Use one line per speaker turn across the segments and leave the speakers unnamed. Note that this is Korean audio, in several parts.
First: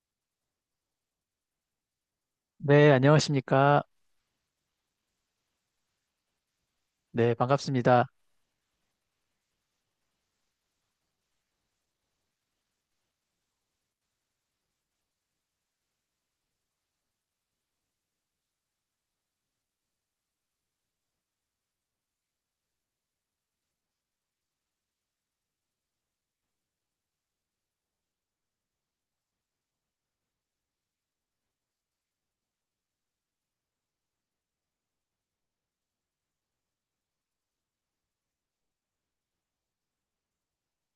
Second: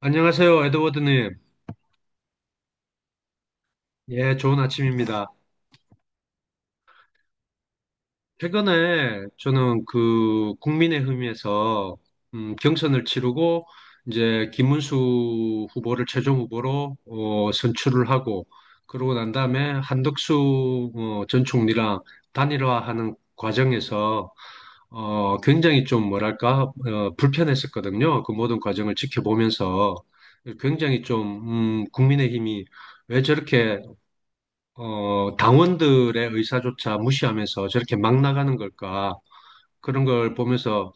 안녕하세요, 에드워드님.
네, 안녕하십니까.
예, 좋은 아침입니다.
네, 반갑습니다.
최근에 저는 그 국민의힘에서 경선을 치르고 이제 김문수 후보를 최종 후보로 선출을 하고, 그러고 난 다음에 한덕수 전 총리랑 단일화하는 과정에서 굉장히 좀 뭐랄까 불편했었거든요. 그 모든 과정을 지켜보면서 굉장히 좀 국민의힘이 왜 저렇게 당원들의 의사조차 무시하면서 저렇게 막 나가는 걸까? 그런 걸 보면서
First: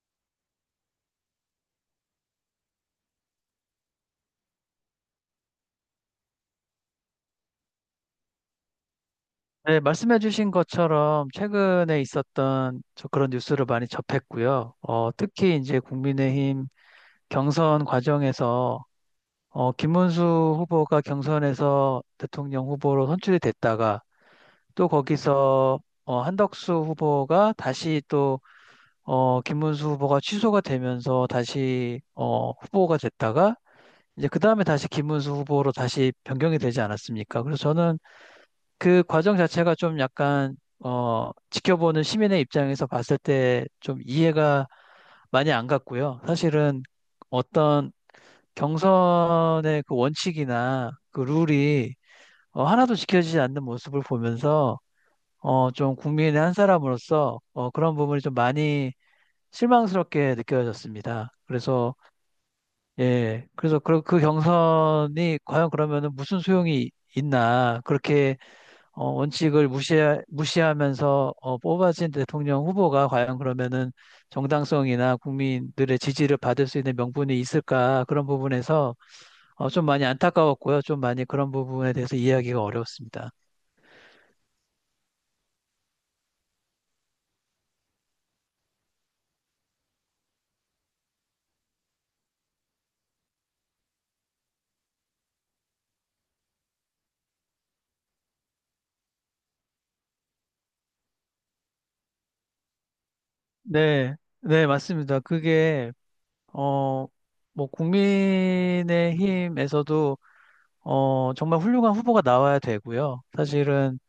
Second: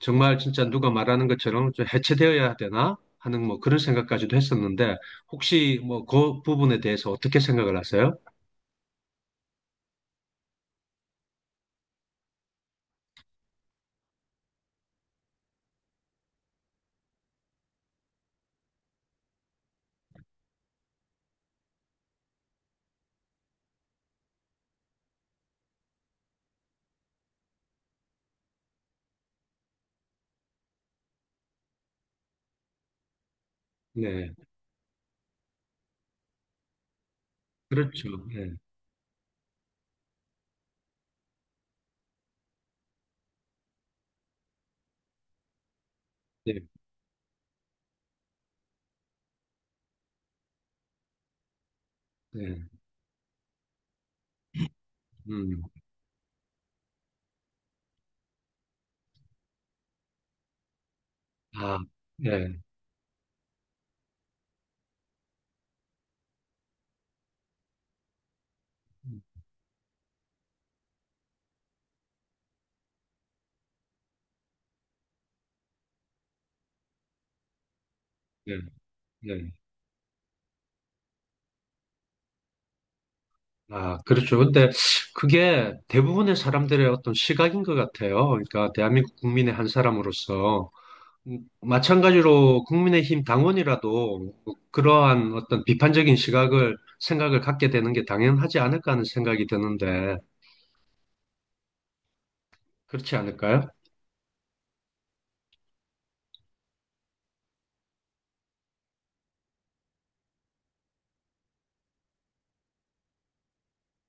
정말 진짜 누가 말하는 것처럼 좀 해체되어야 되나 하는 뭐 그런 생각까지도 했었는데 혹시 뭐 그 부분에 대해서 어떻게 생각을 하세요?
네, 말씀해주신 것처럼 최근에 있었던 저 그런 뉴스를 많이 접했고요. 특히 이제 국민의힘 경선 과정에서 김문수 후보가 경선에서 대통령 후보로 선출이 됐다가 또 거기서 한덕수 후보가 다시 또 김문수 후보가 취소가 되면서 다시 후보가 됐다가 이제
네,
그 다음에 다시 김문수 후보로 다시 변경이 되지 않았습니까? 그래서 저는
그렇죠. 네,
그 과정 자체가 좀 약간 지켜보는 시민의 입장에서 봤을 때 좀 이해가 많이 안 갔고요.
네,
사실은 어떤 경선의 그 원칙이나 그 룰이
네.
하나도 지켜지지 않는 모습을 보면서
음.
좀 국민의 한 사람으로서 그런 부분이 좀 많이 실망스럽게 느껴졌습니다.
아,
그래서
네,
예, 그래서 그 경선이 과연 그러면은 무슨 소용이 있나 그렇게 원칙을 무시하면서 뽑아진 대통령 후보가 과연 그러면은 정당성이나 국민들의 지지를 받을 수 있는 명분이 있을까 그런
네,
부분에서
네.
좀 많이 안타까웠고요. 좀 많이 그런 부분에 대해서 이해하기가 어려웠습니다.
아, 그렇죠. 근데 그게 대부분의 사람들의 어떤 시각인 것 같아요. 그러니까 대한민국 국민의 한 사람으로서. 마찬가지로 국민의힘 당원이라도 그러한 어떤 비판적인 시각을 생각을 갖게 되는 게 당연하지 않을까 하는 생각이 드는데 그렇지 않을까요?
네, 네, 맞습니다. 그게 어, 뭐 국민의힘에서도 정말 훌륭한 후보가 나와야 되고요. 사실은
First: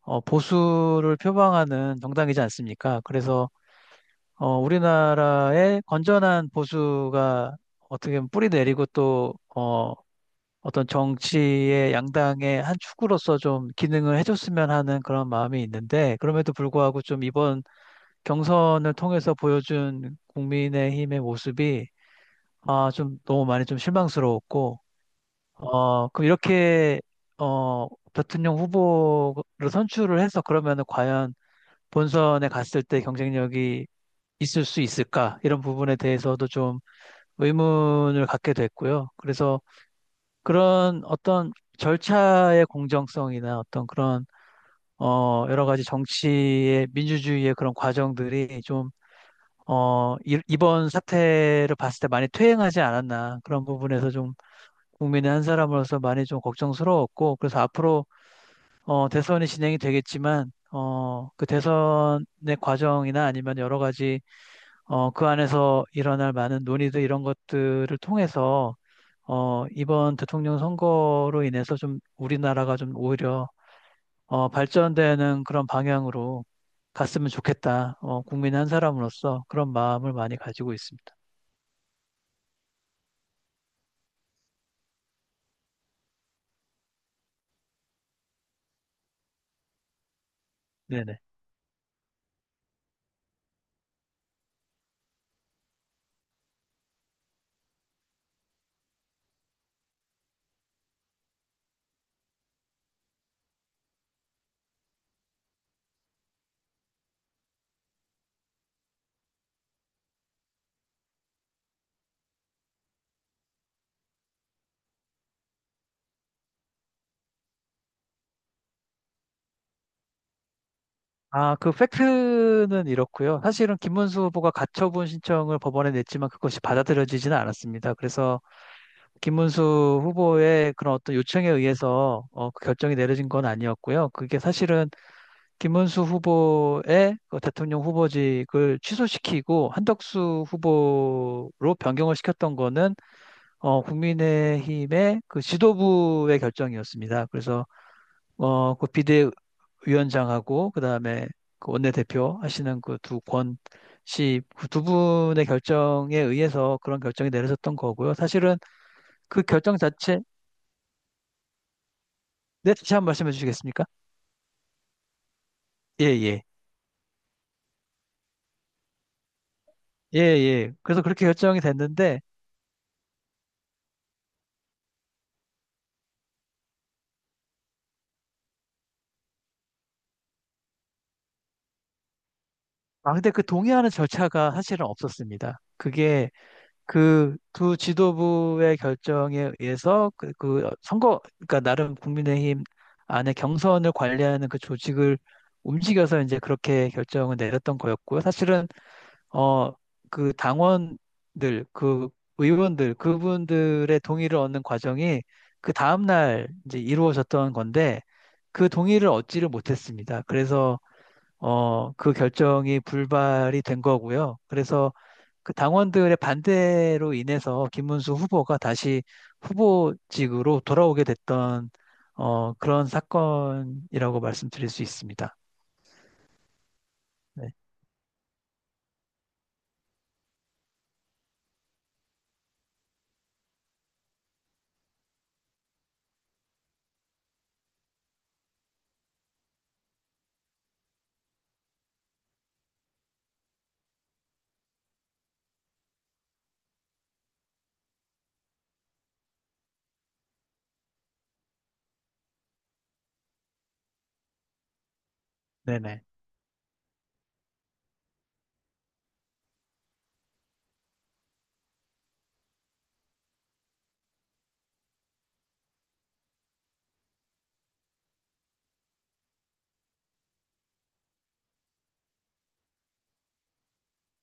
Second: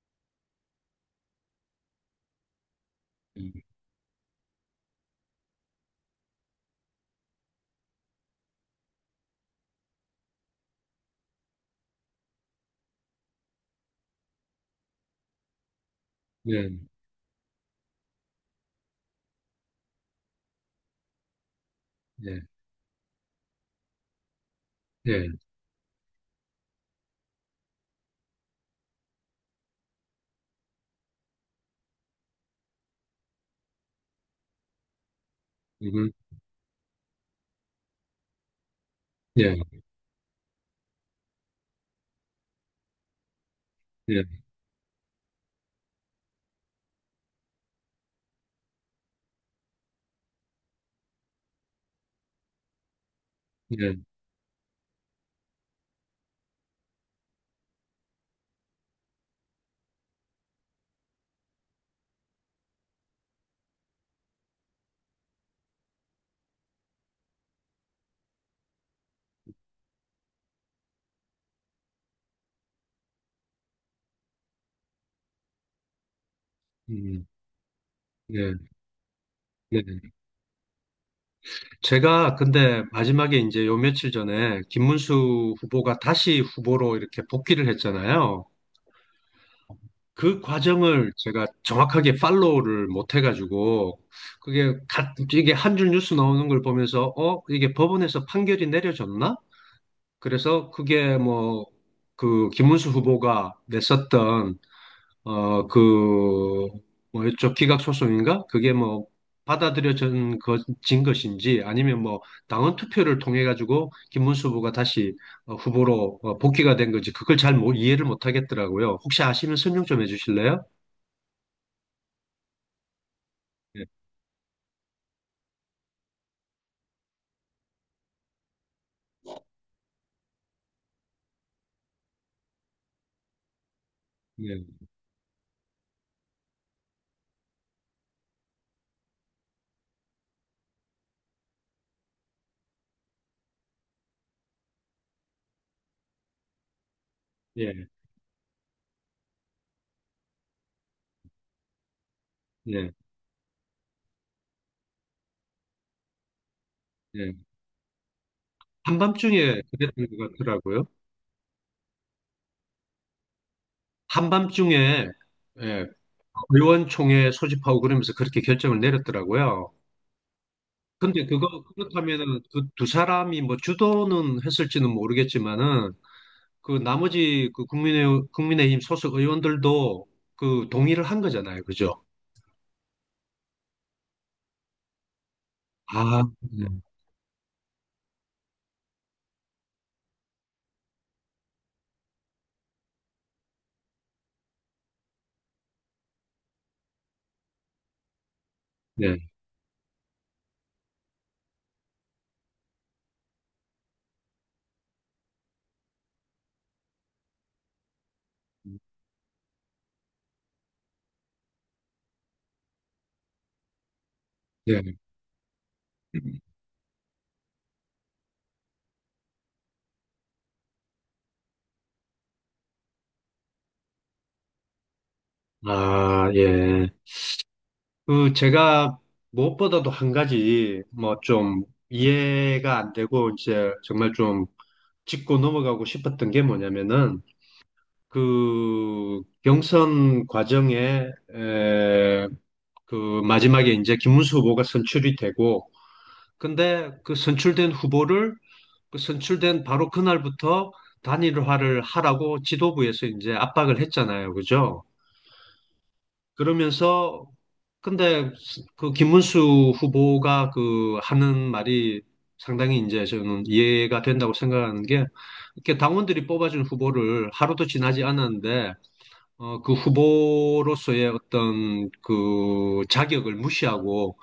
보수를 표방하는 정당이지 않습니까? 그래서
음,
우리나라의 건전한 보수가 어떻게 보면 뿌리 내리고 또, 어떤 정치의 양당의 한 축으로서 좀 기능을 해줬으면 하는 그런 마음이 있는데, 그럼에도
예,
불구하고 좀 이번 경선을 통해서 보여준 국민의힘의 모습이,
예,
아, 좀 너무 많이 좀 실망스러웠고,
예.
그럼 이렇게, 대통령 후보를 선출을 해서 그러면은 과연 본선에 갔을 때 경쟁력이 있을 수 있을까? 이런 부분에
음,
대해서도 좀 의문을 갖게 됐고요.
예,
그래서 그런 어떤 절차의 공정성이나 어떤
예,
그런 여러 가지 정치의 민주주의의 그런 과정들이 좀 이- 번 사태를 봤을 때 많이 퇴행하지 않았나 그런
예.
부분에서 좀 국민의 한 사람으로서 많이 좀 걱정스러웠고 그래서 앞으로 대선이 진행이 되겠지만 그 대선의 과정이나 아니면 여러 가지 그 안에서 일어날 많은 논의들 이런 것들을 통해서 이번 대통령 선거로 인해서 좀 우리나라가 좀 오히려 발전되는 그런 방향으로
음,
갔으면 좋겠다.
예,
국민 한 사람으로서 그런
예.
마음을 많이 가지고 있습니다.
제가 근데 마지막에 이제 요 며칠 전에 김문수 후보가 다시 후보로 이렇게 복귀를 했잖아요. 그 과정을
네네.
제가 정확하게 팔로우를 못 해가지고 이게 한 줄 뉴스 나오는 걸 보면서 이게 법원에서 판결이 내려졌나? 그래서 그게 뭐 그 김문수 후보가 냈었던 그 뭐였죠, 기각 소송인가? 그게 뭐 받아들여진 것, 진 것인지, 아니면 뭐 당원 투표를 통해 가지고 김문수 후보가 다시 후보로 복귀가 된 건지 그걸 잘 이해를 못 하겠더라고요. 혹시 아시면 설명 좀 해주실래요?
아, 그 팩트는 이렇고요. 사실은 김문수 후보가 가처분 신청을 법원에 냈지만 그것이 받아들여지지는 않았습니다. 그래서 김문수 후보의 그런 어떤 요청에 의해서 그 결정이 내려진 건 아니었고요. 그게
예,
사실은 김문수 후보의 그 대통령 후보직을 취소시키고 한덕수 후보로 변경을 시켰던 거는 국민의힘의 그 지도부의 결정이었습니다. 그래서
예,
그 비대위원장하고 그다음에 그 원내대표 하시는
예,
그 두 권 씨, 그두 분의 결정에 의해서 그런 결정이
예.
내려졌던 거고요. 사실은, 그
한밤중에
결정
그랬던
자체,
것 같더라고요.
네, 다시 한번 말씀해 주시겠습니까?
한밤중에. 예.
예, 예.
의원총회 소집하고 그러면서 그렇게 결정을 내렸더라고요.
예, 예. 그래서
근데
그렇게 결정이
그거
됐는데
그렇다면은 그 두 사람이 뭐 주도는 했을지는 모르겠지만은 그 나머지 그 국민의힘 소속 의원들도 그 동의를 한 거잖아요, 그죠?
아, 근데 그 동의하는 절차가 사실은 없었습니다.
아,
그게
네,
그 두 지도부의 결정에 의해서 그 선거, 그러니까 나름 국민의힘 안에 경선을 관리하는 그 조직을 움직여서 이제 그렇게 결정을 내렸던 거였고요. 사실은,
네,
어, 그 당원들, 그 의원들, 그분들의 동의를 얻는 과정이 그 다음날 이제 이루어졌던 건데 그 동의를 얻지를 못했습니다. 그래서 그 결정이 불발이 된 거고요.
네.
그래서 그 당원들의 반대로 인해서 김문수 후보가 다시 후보직으로 돌아오게 됐던 그런 사건이라고 말씀드릴 수 있습니다.
아, 예.
네,
그 제가 무엇보다도 한 가지 뭐 좀 이해가 안 되고 이제 정말 좀 짚고 넘어가고 싶었던 게 뭐냐면은 그 경선 과정에 에, 그 마지막에 이제 김문수 후보가 선출이 되고, 근데 그 선출된 후보를 그 선출된 바로 그날부터 단일화를 하라고 지도부에서 이제 압박을 했잖아요, 그죠?
네네.
그러면서 근데 그 김문수 후보가 그 하는 말이 상당히 이제 저는 이해가 된다고 생각하는 게, 이렇게 당원들이 뽑아준 후보를 하루도 지나지 않았는데 그 후보로서의 어떤 그 자격을 무시하고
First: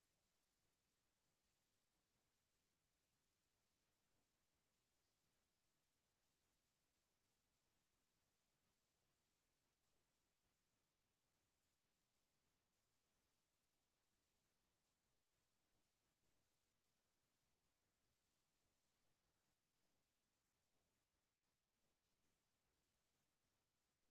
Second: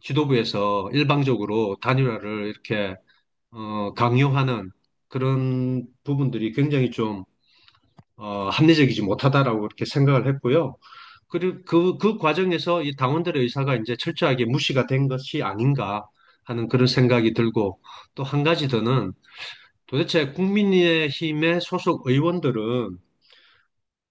지도부에서 일방적으로 단일화를 이렇게 강요하는 그런 부분들이 굉장히 좀 합리적이지 못하다라고 이렇게 생각을 했고요. 그리고 그 과정에서 이 당원들의 의사가 이제 철저하게 무시가 된 것이 아닌가 하는 그런 생각이 들고, 또 한 가지 더는 도대체 국민의힘의 소속 의원들은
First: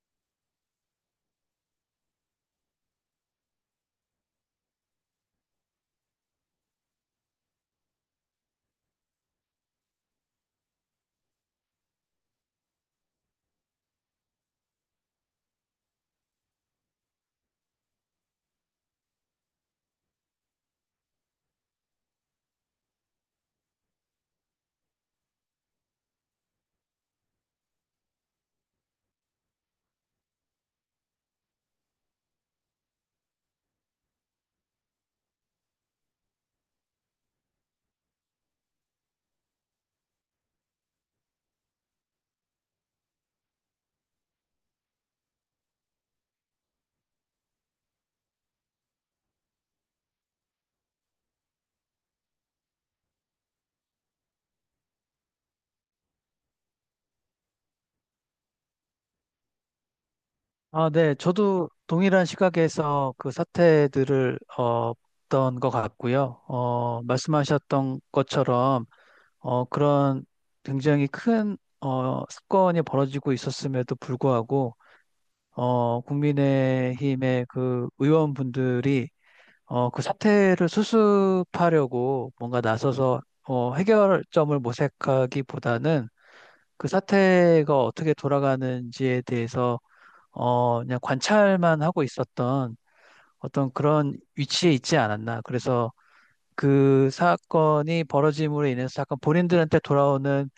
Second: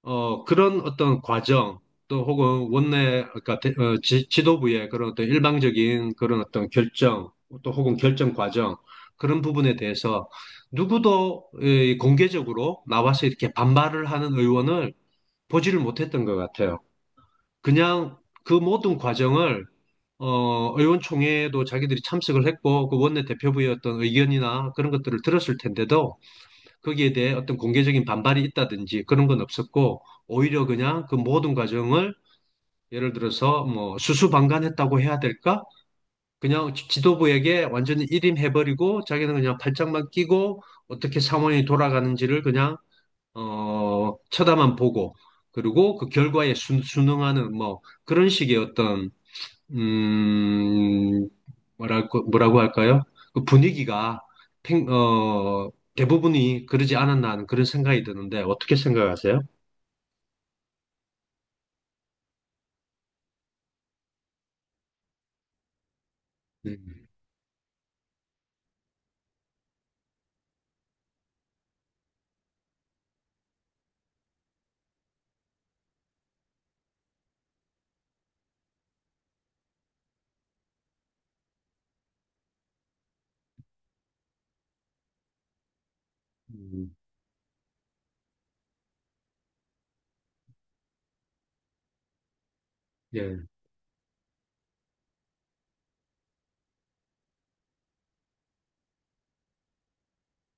그런 어떤 과정 또 혹은 원내 그러니까 지도부의 그런 어떤 일방적인 그런 어떤 결정 또 혹은 결정 과정 그런 부분에 대해서 누구도 공개적으로 나와서 이렇게 반발을 하는 의원을 보지를 못했던 것 같아요. 그냥 그 모든 과정을 의원총회에도 자기들이 참석을 했고 그 원내 대표부의 어떤 의견이나 그런 것들을 들었을 텐데도 거기에 대해 어떤 공개적인 반발이 있다든지 그런 건 없었고, 오히려 그냥 그 모든 과정을 예를 들어서 뭐 수수방관했다고 해야 될까? 그냥 지도부에게 완전히 일임해버리고 자기는 그냥 팔짱만 끼고 어떻게 상황이 돌아가는지를 그냥 쳐다만 보고, 그리고 그 결과에 순응하는 뭐 그런 식의 어떤 음, 뭐랄까, 뭐라고 할까요? 그 분위기가 팽- 어, 대부분이 그러지 않았나 하는 그런 생각이 드는데, 어떻게 생각하세요?
아, 네. 저도 동일한 시각에서 그 사태들을 봤던 것 같고요.
네.
말씀하셨던 것처럼 그런 굉장히 큰 사건이 벌어지고 있었음에도 불구하고 국민의힘의 그 의원분들이 그 사태를 수습하려고 뭔가 나서서 해결점을 모색하기보다는 그
음,
사태가 어떻게 돌아가는지에 대해서 그냥 관찰만 하고 있었던
예.
어떤 그런 위치에 있지 않았나. 그래서 그 사건이 벌어짐으로 인해서 약간 본인들한테 돌아오는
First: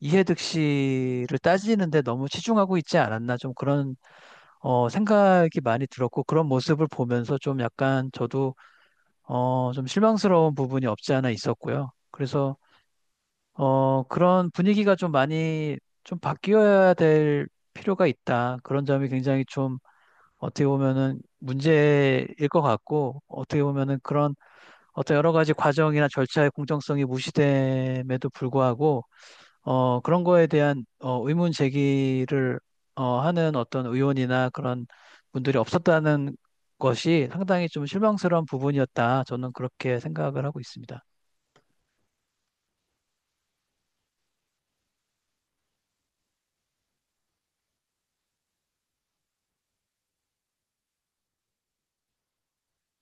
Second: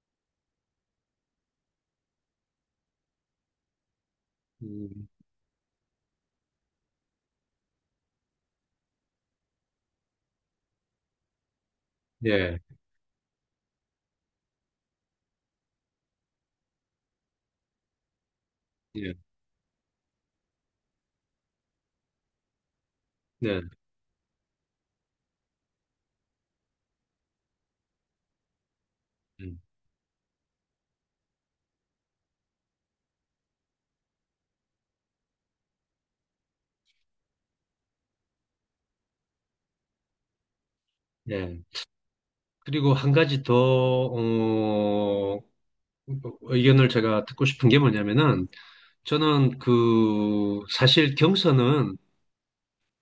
이해득실을 따지는데 너무 치중하고 있지 않았나. 좀 그런
음,
생각이 많이 들었고 그런 모습을 보면서 좀 약간 저도 좀 실망스러운 부분이 없지 않아 있었고요. 그래서
예,
그런 분위기가 좀 많이 좀 바뀌어야 될 필요가 있다. 그런 점이
예.
굉장히 좀 어떻게 보면은 문제일 것 같고
네.
어떻게 보면은 그런 어떤 여러 가지 과정이나 절차의 공정성이 무시됨에도 불구하고
음,
그런 거에 대한 의문 제기를 하는 어떤 의원이나 그런 분들이 없었다는 것이 상당히 좀 실망스러운 부분이었다. 저는 그렇게 생각을 하고 있습니다.
예. 그리고 한 가지 더, 의견을 제가 듣고 싶은 게 뭐냐면은, 저는 그, 사실 경선은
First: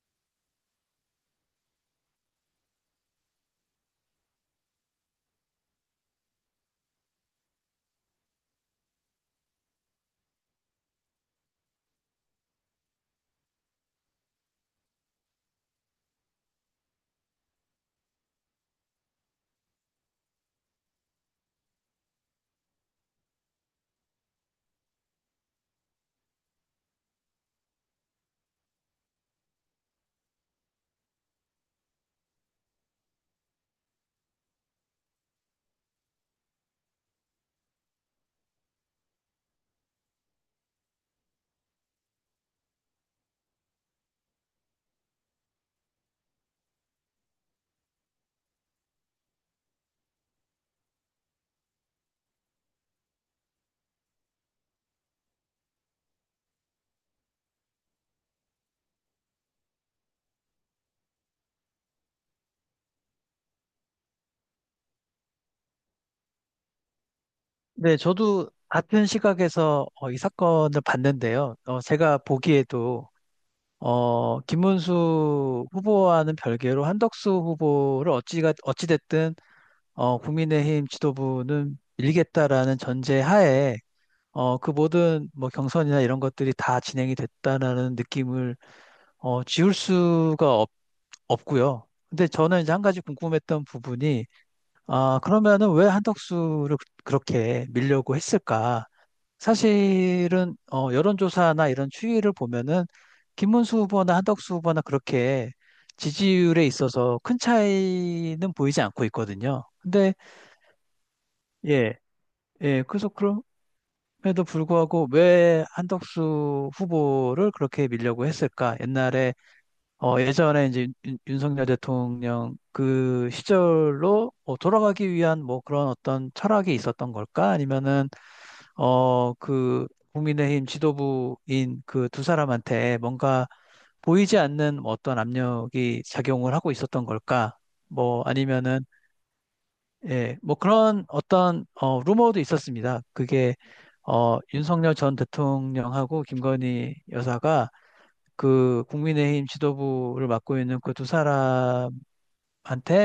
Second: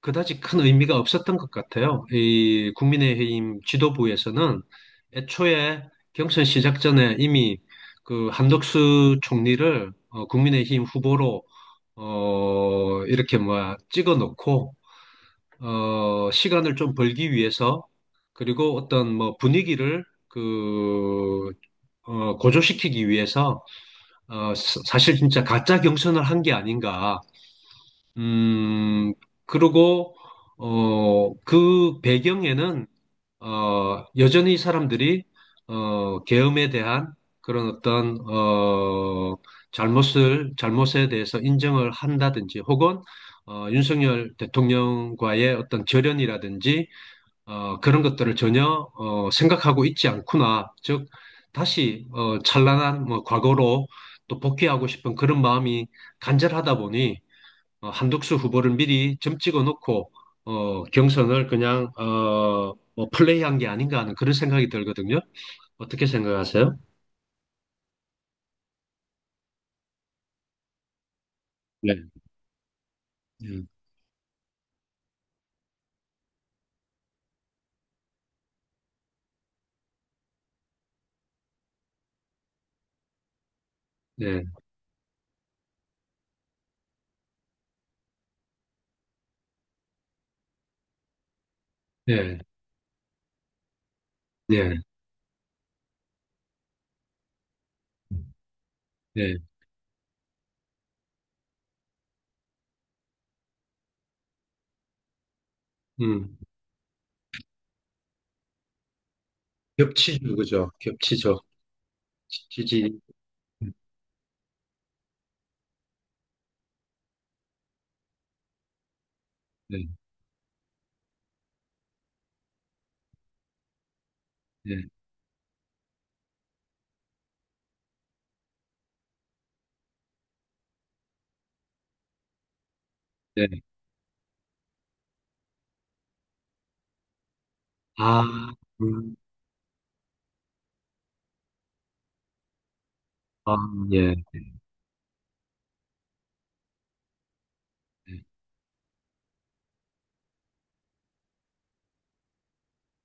그다지 큰 의미가 없었던 것 같아요. 이 국민의힘 지도부에서는 애초에 경선 시작 전에 이미 그 한덕수 총리를 국민의힘 후보로 이렇게 뭐 찍어 놓고 시간을 좀 벌기 위해서, 그리고 어떤 뭐 분위기를 그 고조시키기 위해서 사실 진짜 가짜 경선을 한 게 아닌가. 음, 그리고, 어, 그 배경에는 여전히 사람들이 계엄에 대한 그런 어떤 잘못에 대해서 인정을 한다든지, 혹은 윤석열 대통령과의 어떤 절연이라든지 그런 것들을 전혀 생각하고 있지 않구나. 즉, 다시 찬란한 뭐 과거로 또 복귀하고 싶은 그런 마음이 간절하다 보니 한덕수 후보를 미리 점 찍어 놓고 경선을 그냥 뭐 플레이한 게 아닌가 하는 그런 생각이 들거든요. 어떻게 생각하세요?
네, 저도 같은 시각에서 이 사건을 봤는데요.
네,
제가 보기에도
네,
김문수 후보와는 별개로 한덕수 후보를 어찌가 어찌됐든 국민의힘 지도부는 밀겠다라는 전제 하에
네,
그 모든 뭐 경선이나 이런 것들이 다 진행이 됐다라는 느낌을 지울 수가 없고요. 근데
네,
저는 이제 한 가지 궁금했던 부분이
네,
아, 그러면은 왜 한덕수를 그렇게 밀려고 했을까?
네.
사실은 여론조사나 이런 추이를 보면은 김문수 후보나 한덕수 후보나 그렇게
음.
지지율에 있어서 큰 차이는 보이지 않고 있거든요. 근데
겹치죠, 그죠? 겹치죠.
예, 예,
지지.
그래서 그럼에도 불구하고 왜 한덕수 후보를 그렇게 밀려고 했을까? 옛날에
네,
어, 예전에 이제 윤석열 대통령 그 시절로
네,
돌아가기 위한 뭐 그런 어떤 철학이 있었던 걸까? 아니면은 그 국민의힘 지도부인 그 두 사람한테 뭔가
네.
보이지 않는 뭐 어떤 압력이 작용을 하고 있었던 걸까?
아,
뭐 아니면은
음,
예, 뭐 그런 어떤 루머도 있었습니다.
아,
그게
예.
윤석열 전 대통령하고 김건희 여사가
네,
그 국민의힘 지도부를 맡고 있는 그 두 사람한테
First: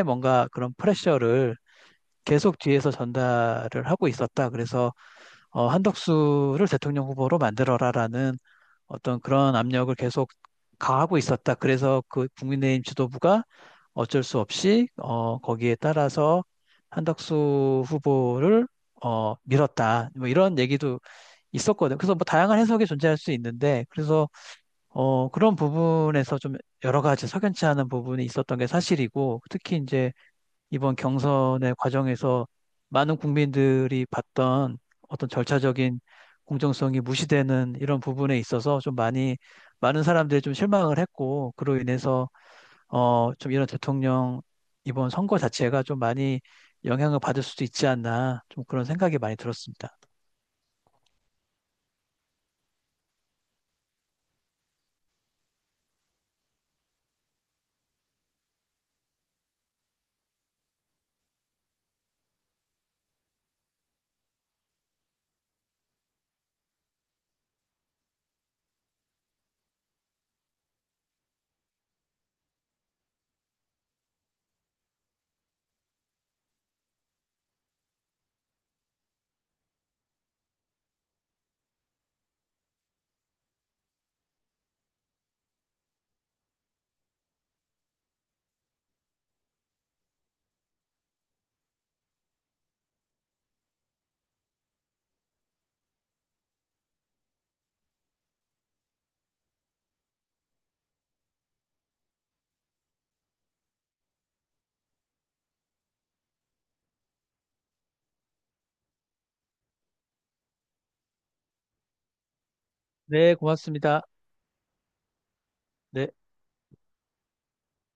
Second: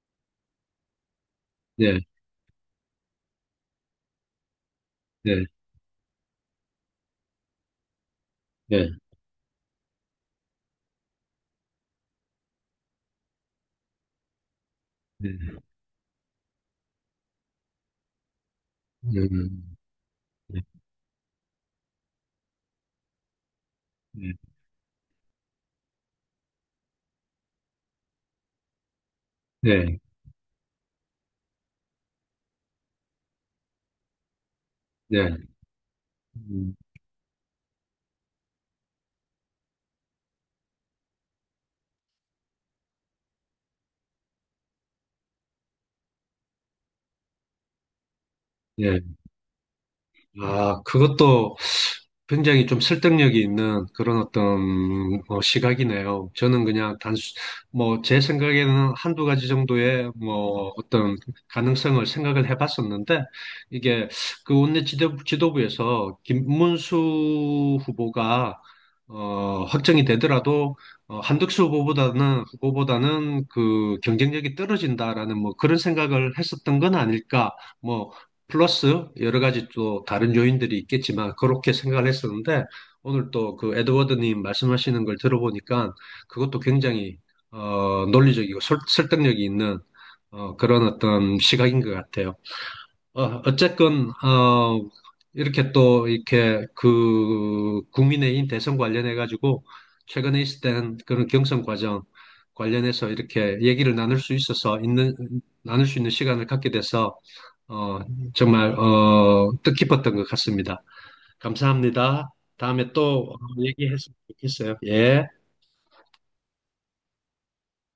뭔가 그런 프레셔를
네,
계속 뒤에서 전달을 하고 있었다. 그래서
네,
한덕수를 대통령 후보로 만들어라라는
네,
어떤 그런 압력을 계속 가하고 있었다. 그래서 그 국민의힘 지도부가 어쩔 수 없이
네.
거기에 따라서 한덕수 후보를
음.
밀었다. 뭐 이런
네,
얘기도 있었거든요. 그래서 뭐 다양한 해석이 존재할 수 있는데 그래서
네,
그런 부분에서 좀 여러 가지 석연치 않은 부분이 있었던 게 사실이고 특히
네,
이제 이번 경선의 과정에서 많은 국민들이 봤던 어떤
네.
절차적인
음.
공정성이 무시되는 이런 부분에 있어서 좀 많이 많은 사람들이 좀 실망을 했고 그로 인해서 좀 이런 대통령 이번 선거 자체가 좀 많이 영향을 받을 수도 있지 않나 좀 그런
네.
생각이 많이 들었습니다.
아, 그것도 굉장히 좀 설득력이 있는 그런 어떤 뭐 시각이네요. 저는 그냥 뭐 제 생각에는 한두 가지 정도의 뭐 어떤 가능성을 생각을 해봤었는데, 이게 그 원내 지도부에서 김문수 후보가 확정이 되더라도 한덕수 후보보다는 그 경쟁력이 떨어진다라는 뭐 그런 생각을 했었던 건 아닐까, 뭐 플러스 여러 가지 또 다른 요인들이 있겠지만 그렇게 생각을 했었는데, 오늘 또 그 에드워드님 말씀하시는 걸 들어보니까 그것도 굉장히 논리적이고 설득력이 있는 그런 어떤 시각인 것 같아요. 어쨌건, 이렇게 또, 이렇게 그, 국민의힘 대선 관련해가지고 최근에 있었던 그런 경선 과정 관련해서 이렇게 얘기를 나눌 수 있어서, 있는, 나눌 수 있는 시간을 갖게 돼서, 어, 정말 뜻깊었던 것 같습니다. 감사합니다. 다음에 또
네, 고맙습니다.
얘기했으면 좋겠어요. 예.
네.